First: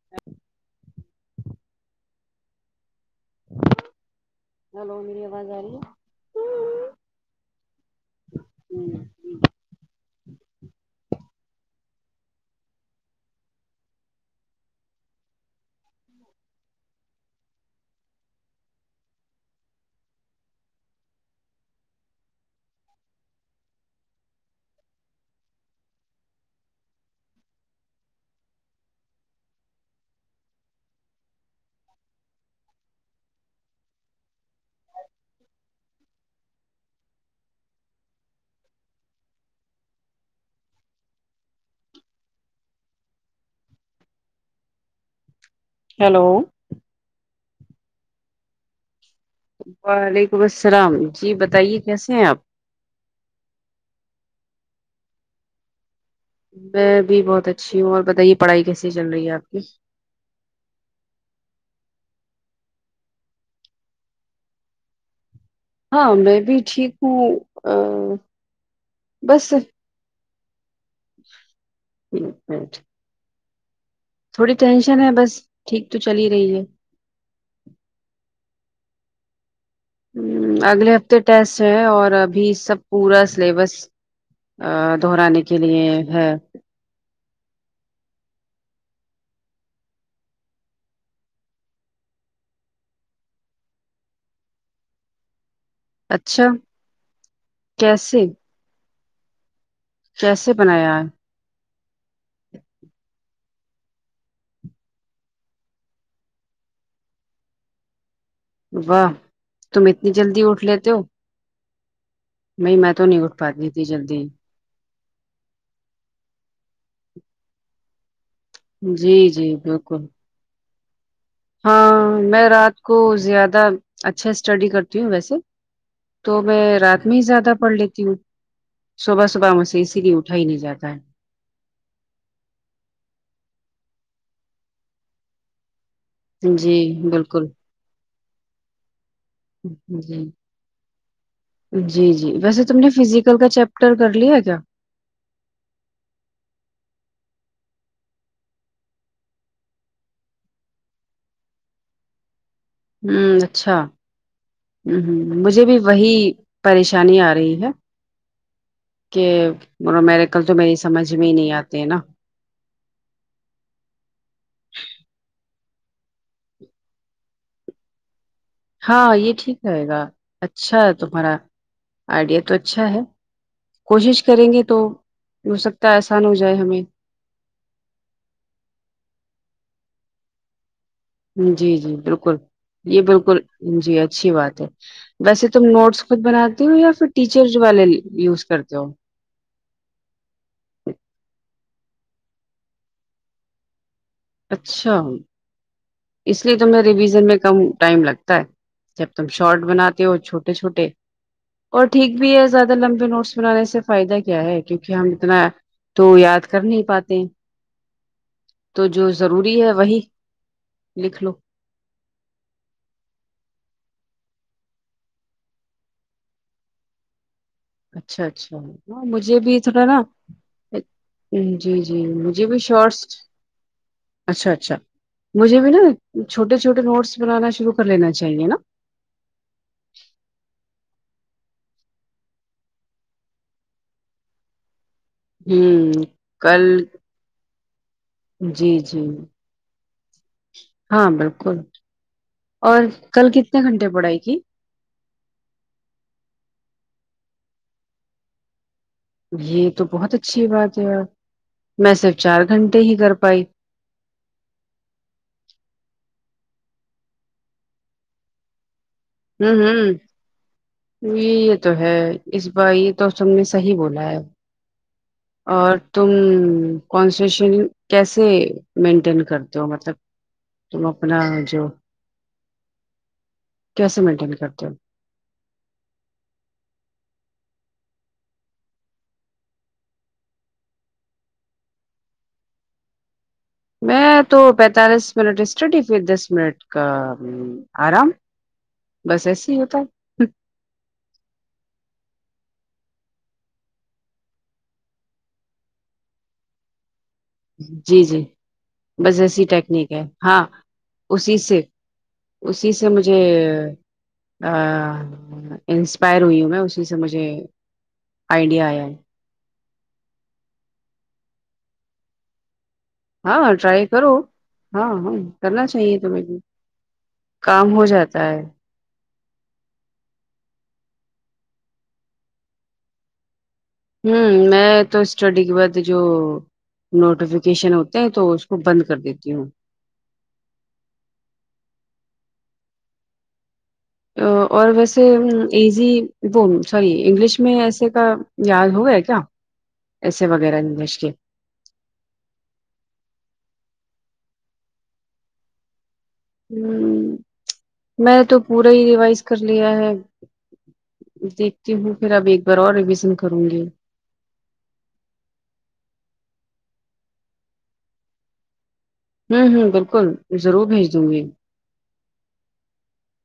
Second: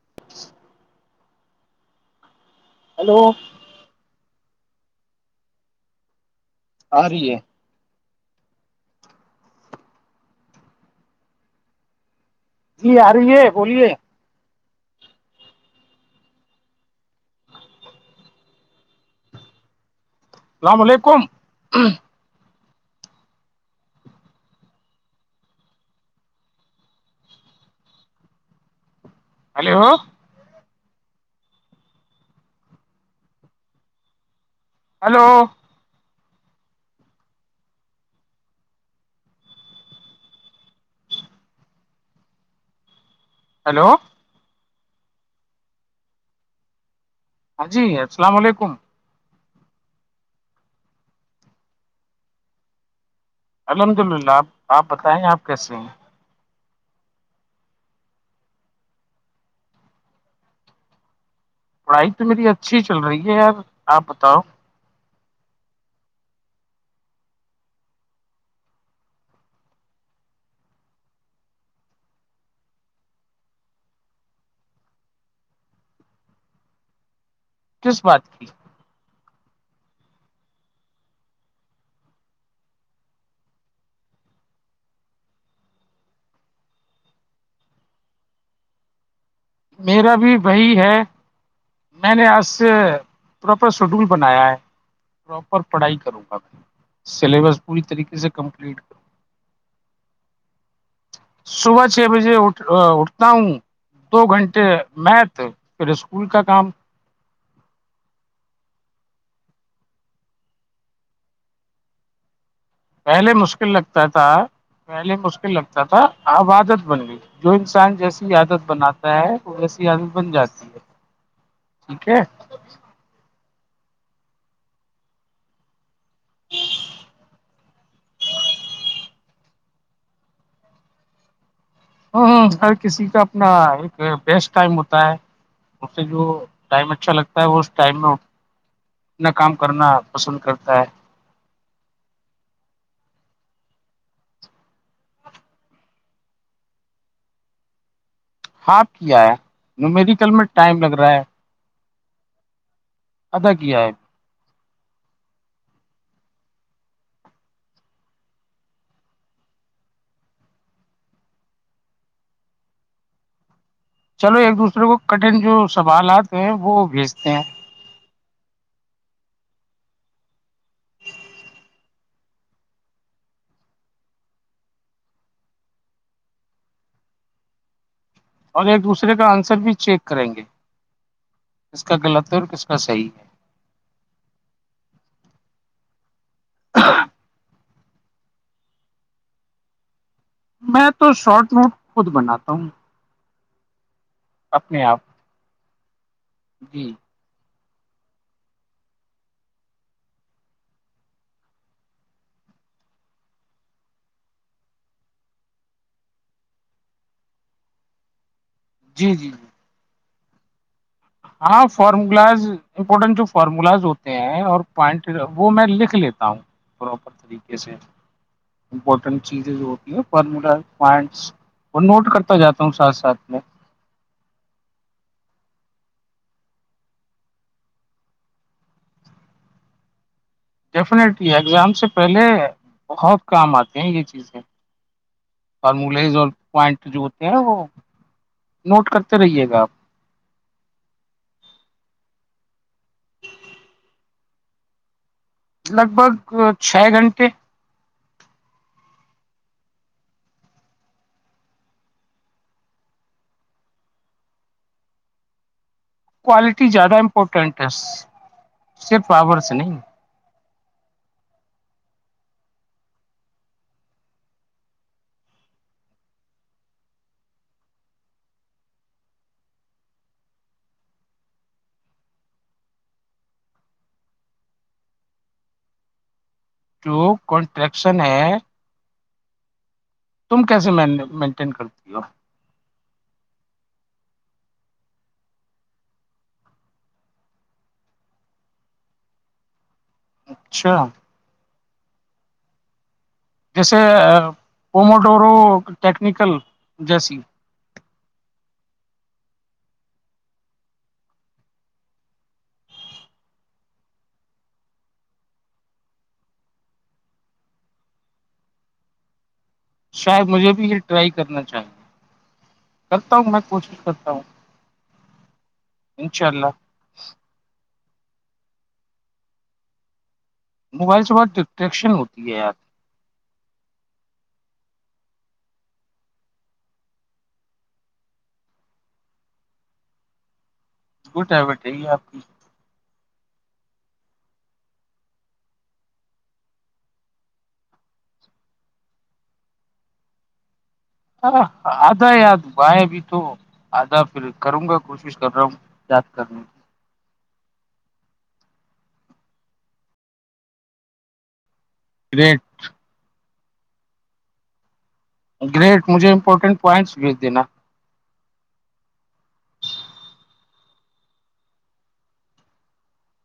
[inaudible] hello hello میری آواز آ رہی ہے آ رہی ہے ہوں ہوں جی آ رہی ہے بولیے السلام علیکم ہیلو ہلو ہیلو ہیلو ہاں جی السلام علیکم وعلیکم السلام جی بتائیے کیسے ہیں آپ الحمد للہ آپ بتائیں آپ کیسے ہیں میں بھی بہت اچھی ہوں اور بتائیے پڑھائی کیسی چل رہی ہے آپ کی پڑھائی تو میری اچھی چل رہی ہے آپ بتاؤ ہاں میں بھی ٹھیک ہوں بس ایک منٹ تھوڑی ٹینشن ہے بس ٹھیک تو چل ہی رہی ہے کس بات کی ہ اگلے ہفتے ٹیسٹ ہے اور ابھی سب پورا سلیبس ا دہرانے کے لیے ہے میرا بھی باہی ہے میں نے آج سے پراپر شیڈول بنایا ہے پراپر پڑھائی کروں گا اچھا سلیبس پوری طریقے کیسے سے کمپلیٹ کروں کیسے بنایا صبح چھ بجے اٹھ اٹھتا ہوں دو گھنٹے میتھ پھر اسکول کا کام واہ تم اتنی جلدی اٹھ لیتے ہو نہیں میں تو نہیں پہلے اٹھ پاتی مشکل تھی لگتا جلدی تھا پہلے مشکل لگتا تھا اب عادت بن گئی جو انسان جیسی عادت بناتا جی ہے جی تو وسی بالکل آدمی بن جاتی ہے ٹھیک ہے ہاں میں رات کو زیادہ اچھا اسٹڈی کرتی ہوں ویسے تو میں رات میں ہی زیادہ پڑھ لیتی ہوں صبح صبح ہم سے اسی لیے اٹھا ہی نہیں جاتا ہے ہ ہ ہر کسی کا اپنا ایک بیسٹ ٹائم ہوتا ہے اس سے جو جی ٹائم اچھا لگتا ہے بالکل وہ اس ٹائم میں اپنا کام کرنا جی پسند کرتا ہے جی جی ویسے تم نے فزیکل کا چیپٹر کر لیا کیا ہاپ کیا ہے میڈیکل میں ٹائم لگ رہا ہے ہوں ادا اچھا کیا ہے ہمم ہمم مجھے بھی وہی پریشانی آ رہی ہے کہ میرے کل تو میری سمجھ میں ہی نہیں آتے ہے نا چلو ایک دوسرے کو کٹن جو سوالات ہیں وہ بھیجتے ہیں ہاں یہ ٹھیک رہے گا اچھا تمہارا آئیڈیا تو اچھا ہے کوشش کریں گے تو ہو سکتا ہے آسان ہو جائے ہمیں اور ایک دوسرے کا آنسر بھی چیک کریں گے جی کس جی کا غلط بالکل ہے اور کس کا یہ صحیح ہے بالکل جی اچھی بات ہے ویسے تم نوٹس خود بناتے ہو یا پھر ٹیچرز والے یوز کرتے ہو میں تو شارٹ نوٹ خود بناتا ہوں اپنے اچھا آپ اس لیے تمیں جی ریویژن میں کم ٹائم لگتا جب تم شارٹ بناتے ہو چھوٹے چھوٹے اور ٹھیک بھی ہے زیادہ لمبے نوٹس بنانے سے فائدہ کیا ہے کیونکہ ہم اتنا تو یاد کر نہیں پاتے تو جو جی جی جی ضروری ہے وہی لکھ لو ہاں فارمولاز امپورٹنٹ جو فارمولاز ہوتے ہیں اور پوائنٹ وہ میں لکھ لیتا ہوں پراپر طریقے سے اچھا اچھا ہاں امپورٹنٹ مجھے چیزیں بھی جو تھوڑا ہوتی نا ہیں فٹر پوائنٹس جی وہ جی نوٹ کرتا مجھے بھی جاتا ہوں ساتھ شارٹس ساتھ میں اچھا اچھا مجھے بھی نا چھوٹے چھوٹے نوٹس بنانا شروع کر لینا چاہیے نا ڈیفینیٹلی ایگزام سے پہلے بہت کام آتے ہیں یہ چیزیں ہوں فارملیس اور کل پوائنٹ جوتے ہیں نا وہ جی نوٹ جی کرتے رہیے گا آپ ہاں بالکل اور کل کتنے گھنٹے پڑائی کی لگ بھگ چھ گھنٹے یہ تو بہت اچھی بات ہے یار میں صرف چار گھنٹے ہی کر پائی کوالٹی زیادہ امپورٹنٹ ہے صرف آور ہوں سے نہیں ہوں جی یہ تو ہے اس بار یہ تو تم نے صحیح بولا ہے اور تم کنسشن کیسے مینٹین کرتے ہو مطلب تم اپنا جو کیسے مینٹین کرتے ہو جو کنٹریکشن ہے تم کیسے مینٹ مینٹین کرتی ہو میں تو پینتالیس منٹ اسٹڈی پھر دس منٹ کا آرام بس ایسے ہی ہوتا ہے اچھا جیسے پوموڈورو ٹیکنیکل جیسی جی جی بس ایسی ٹیکنیک ہے ہاں اسی سے اسی سے مجھے انسپائر ہوئی ہوں میں اسی سے مجھے آئیڈیا آیا ہے شاید مجھے بھی یہ ٹرائی کرنا چاہیے کرتا ہوں میں ہاں کوشش ٹرائی کرتا کرو ہوں ہاں ہاں کرنا چاہیے تو تمہیں انشاء بھی اللہ کام ہو جاتا ہے موبائل سے بہت ڈٹریکشن ہوتی ہے یار ہوں میں تو اسٹڈی کے بعد جو نوٹیفکیشن ہوتے ہیں تو اس کو بند کر دیتی ہوں گٹ ہیبٹ ہے یہ آپ کی اور ویسے ایزی وہ سوری انگلش میں ایسے کا یاد ہو گئے کیا ایسے وغیرہ انگلش کے حد ہے یار بائےگی تو آدھا پھر کروں گا کوشش کر رہا ہوں یاد کرنے کی ہ میں تو پورا ہی ریوائز کر لیا ہے دیکھتی ہوں پھر اب ایک گریٹ بار اور رویژن کروں گی گریٹ مجھے امپورٹ پوائنٹس بھیج دینا ہوں ہوں بالکل ضرور بھیج دوں گی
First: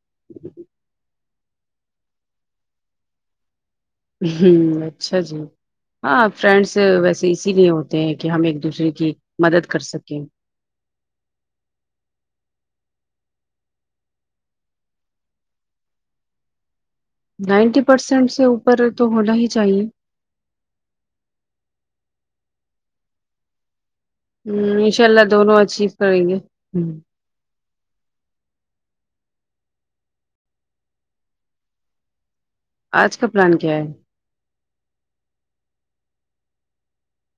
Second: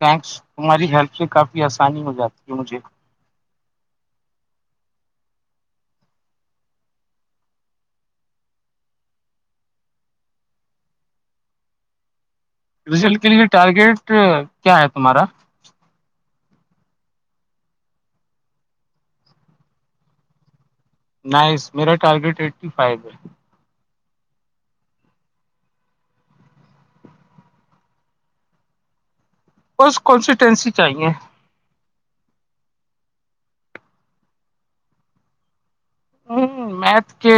تھینکس تمہاری ہیلپ سے کافی آسانی ہو جاتی ہے مجھے ہوں اچھا جی ہاں فرینڈس ویسے اسی لیے ہوتے ہیں کہ ہم ایک دوسرے کی مدد کر سکیں رزلٹ کے لیے ٹارگیٹ کیا ہے تمہارا نائنٹی پرسینٹ سے اوپر تو ہونا ہی چاہیے نائس میرا ٹارگٹ ائٹیفیو ہے ہ انشاء اللہ دونوں اچیو کریں گے اس کونسی ٹینسی چاہیے آج کا پلان کیا ہے ہ میتھ کے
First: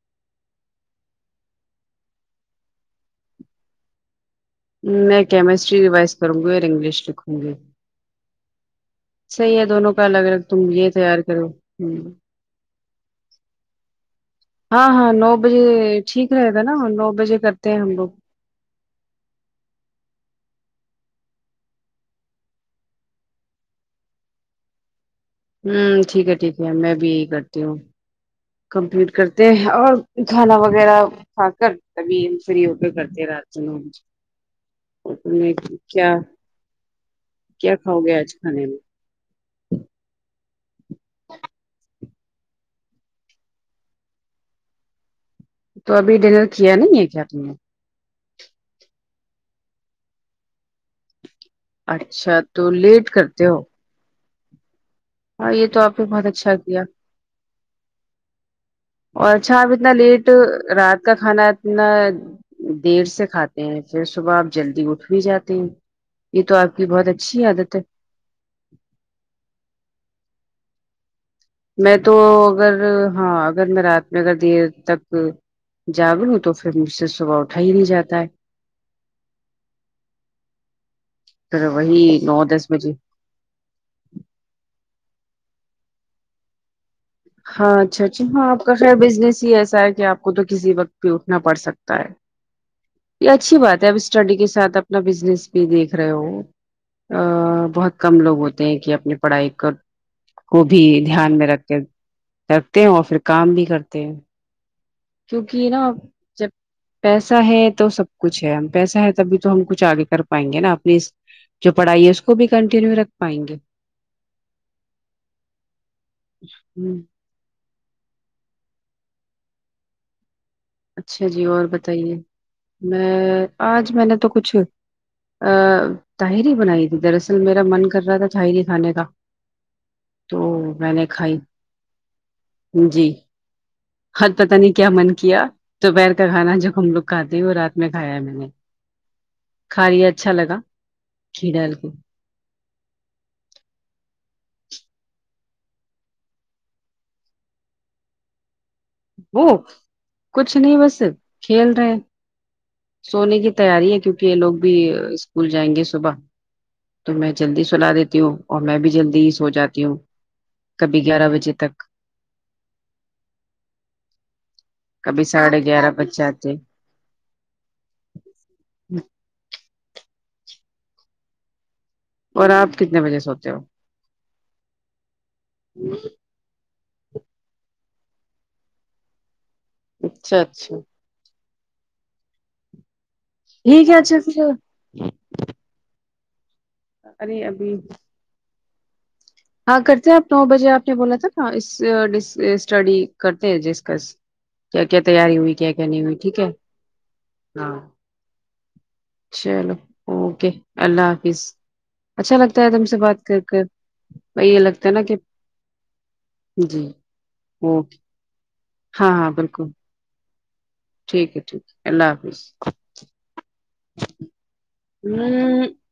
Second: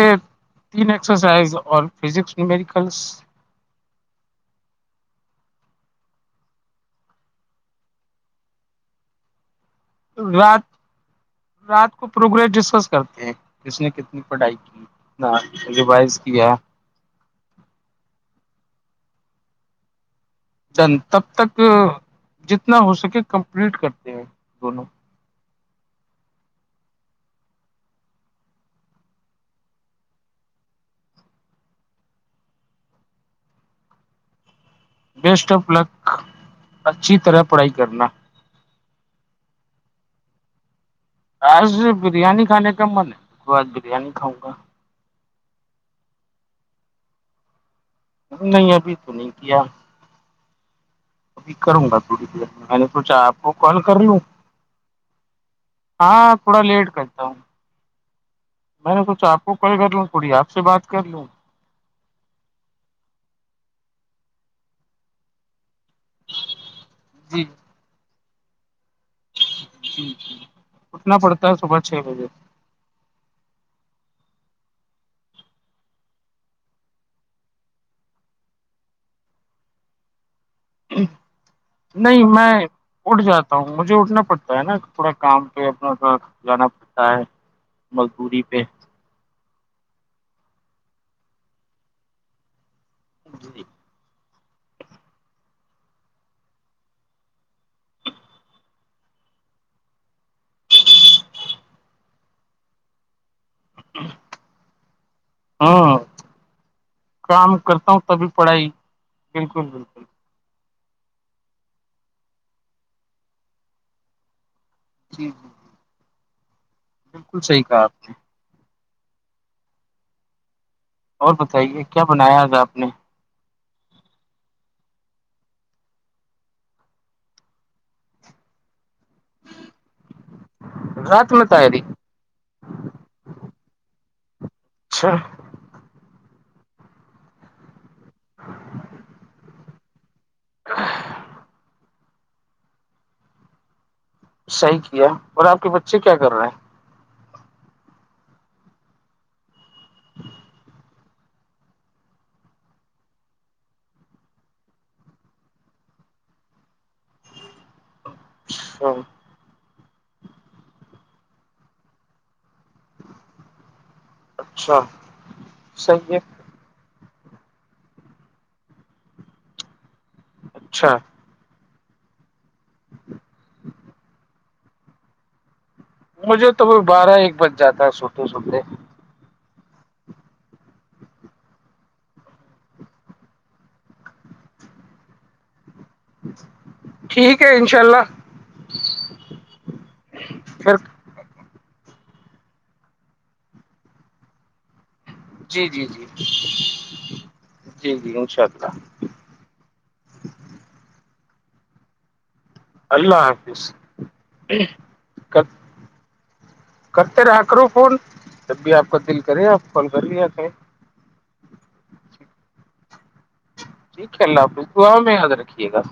تین ایکسرسائز اور فزکس مڈیکلس میں کیمسٹری ریوائز کروں گی اور انگلش لکھوں گی صحیح ہے دونوں کا الگ الگ تم رات یہ تیار کرو رات کو پروگریس ڈسکس کرتے ہیں کس نے کتنی پڑھائی کی ہاں ہاں نو کتنا بجے ریوائز ٹھیک کیا رہےگا نا نو بجے کرتے ہیں ہم لوگ جن تب تک جتنا ہو سکے کمپلیٹ کرتے ہیں دونوں ہممم ٹھیک ہے ٹھیک ہے میں بھی یہی کرتی ہوں کمپلیٹ کرتے ہیں اور کھانا وغیرہ کھا کر تبھی فری ہو کے کرتے رہتے ہو اور تم نے بیسٹ آف کیا لک اچھی طرح پڑھائی کیا کھاؤ کرنا گے آج کھانے میں آج بریانی کھانے کا من ہے آج بریانی کھاؤں گا تو ابھی ڈنر کیا نہیں ہے کیا تم نے نہیں ابھی تو نہیں کیا ابھی کروں گا تھوڑی اچھا دیر میں تو میں نے لیٹ سوچا آپ کرتے کو ہو کال کر لو ہاں یہ تو آپ نے بہت ہاں اچھا تھوڑا کیا لیٹ کرتا ہوں میں نے سوچا اور کو اچھا آپ کال اتنا کر لوں لیٹ تھوڑی آپ سے بات رات کر کا لوں کھانا نہ دیر سے کھاتے ہیں پھر صبح آپ جلدی اٹھ بھی جاتے ہیں یہ تو آپ کی بہت اچھی عادت ہے ہمم نا پڑتا ہے میں تو اگر ہاں اگر میں رات میں اگر دیر تک جاگ لوں تو پھر مجھ سے صبح اٹھا ہی نہیں جاتا ہے پھر وہی نہیں نو میں دس بجے اٹھ جاتا مجھے اٹھنا پڑتا ہے نا تھوڑا کام پہ اپنا جانا ہے ہاں اچھاجی مزدوری ہاں آپ پہ کا بزنس ہی ایسا ہے کہ آپ کو تو کسی وقت بھی اٹھنا پڑ سکتا ہے یہ اچھی جی، بات ہے اب اسٹڈی کے ساتھ اپنا بزنس بھی دیکھ رہے ہو ا بہت کم لوگ ہوتے ہیں کہ اپنی پڑھائی کو کو بھی دھیان میں رکھ کے رکھتے ہیں اور پھر کام بھی کرتے ہیں ک نا ہاں جب پیسہ کام ہے تو کرتا ہوں سب تبھی کچھ ہے پڑھائی پیسہ ہے تبھی تو ہم بالکل کچھ بالکل آگے کر پائیں گے نا اپنی جو پڑھائی ہے اس کو بھی کنٹینیو رکھ پائیں گے جی جی ہوں بالکل صحیح کہ آپ نے اچھا جی اور کیا بتائیے بنایا آج آپ نے میں آج میں نے تو کچھ ا تاہری بنائی تھی دراصل میرا من کر رہا تھا تاہری کھانے کا تو میں نے رات کھائی میں تاری جی اج پتہ نہیں کیا من اچھا کیا دوپہر کا کھانا جب ہم لوگ کاتے وہ رات میں کھایا ہے میں نے کھا لی اچھا لگا گھی ڈال کے صحیح کیا اور آپ کے بچے کیا کر رہے ہیں وہ کچھ نہیں بس کھیل رہے ہیں سونے کی تیاری ہے کیونکہ یہ لوگ بھی اسکول جائیں گے صبح تو میں جلدی سنا دیتی ہوں اور میں اچھا بھی جلدی ہی سو جاتی ہوں کبھی گیارہ بجے تک اچھا کبھی ساڑھے گیارہ بج صحیح ہے جاتے اچھا اور آپ کتنے بجے سوتے ہو مجھے توئی بارہ ایک بج جاتا ہے سوتے سوتے اچھا اچھا ٹھیک اچھے پھر ٹھیک ارے ہے ابھی انشاء اللہ ہاں کرتے ہیں آپ نو بجے پھر آپ نے بولا تھا نا اس اسٹڈی کرتے ہیں جس کر ج کیا کیا تیاری ہوئی جی کیا جی کیا نہیں ہوئی جی ٹھیک ہے ہاں جی جی انشاء اللہ چلو اوکے اللہ حافظ اچھا لگتا ہے تم سے بات کر کر بھائی یہ لگتا ہے نا کہ کت جی کر تے راہا کرو فون اوکے تب بھی آپ کا ہاں دل ہاں کرے بالکل آپ کال کر لیا کریں ٹھیک ہے ٹھیک ہے اللہ حافظ ٹھیک ہے اللہ حافظ دعاؤں میں یاد ہوں رکھیے گا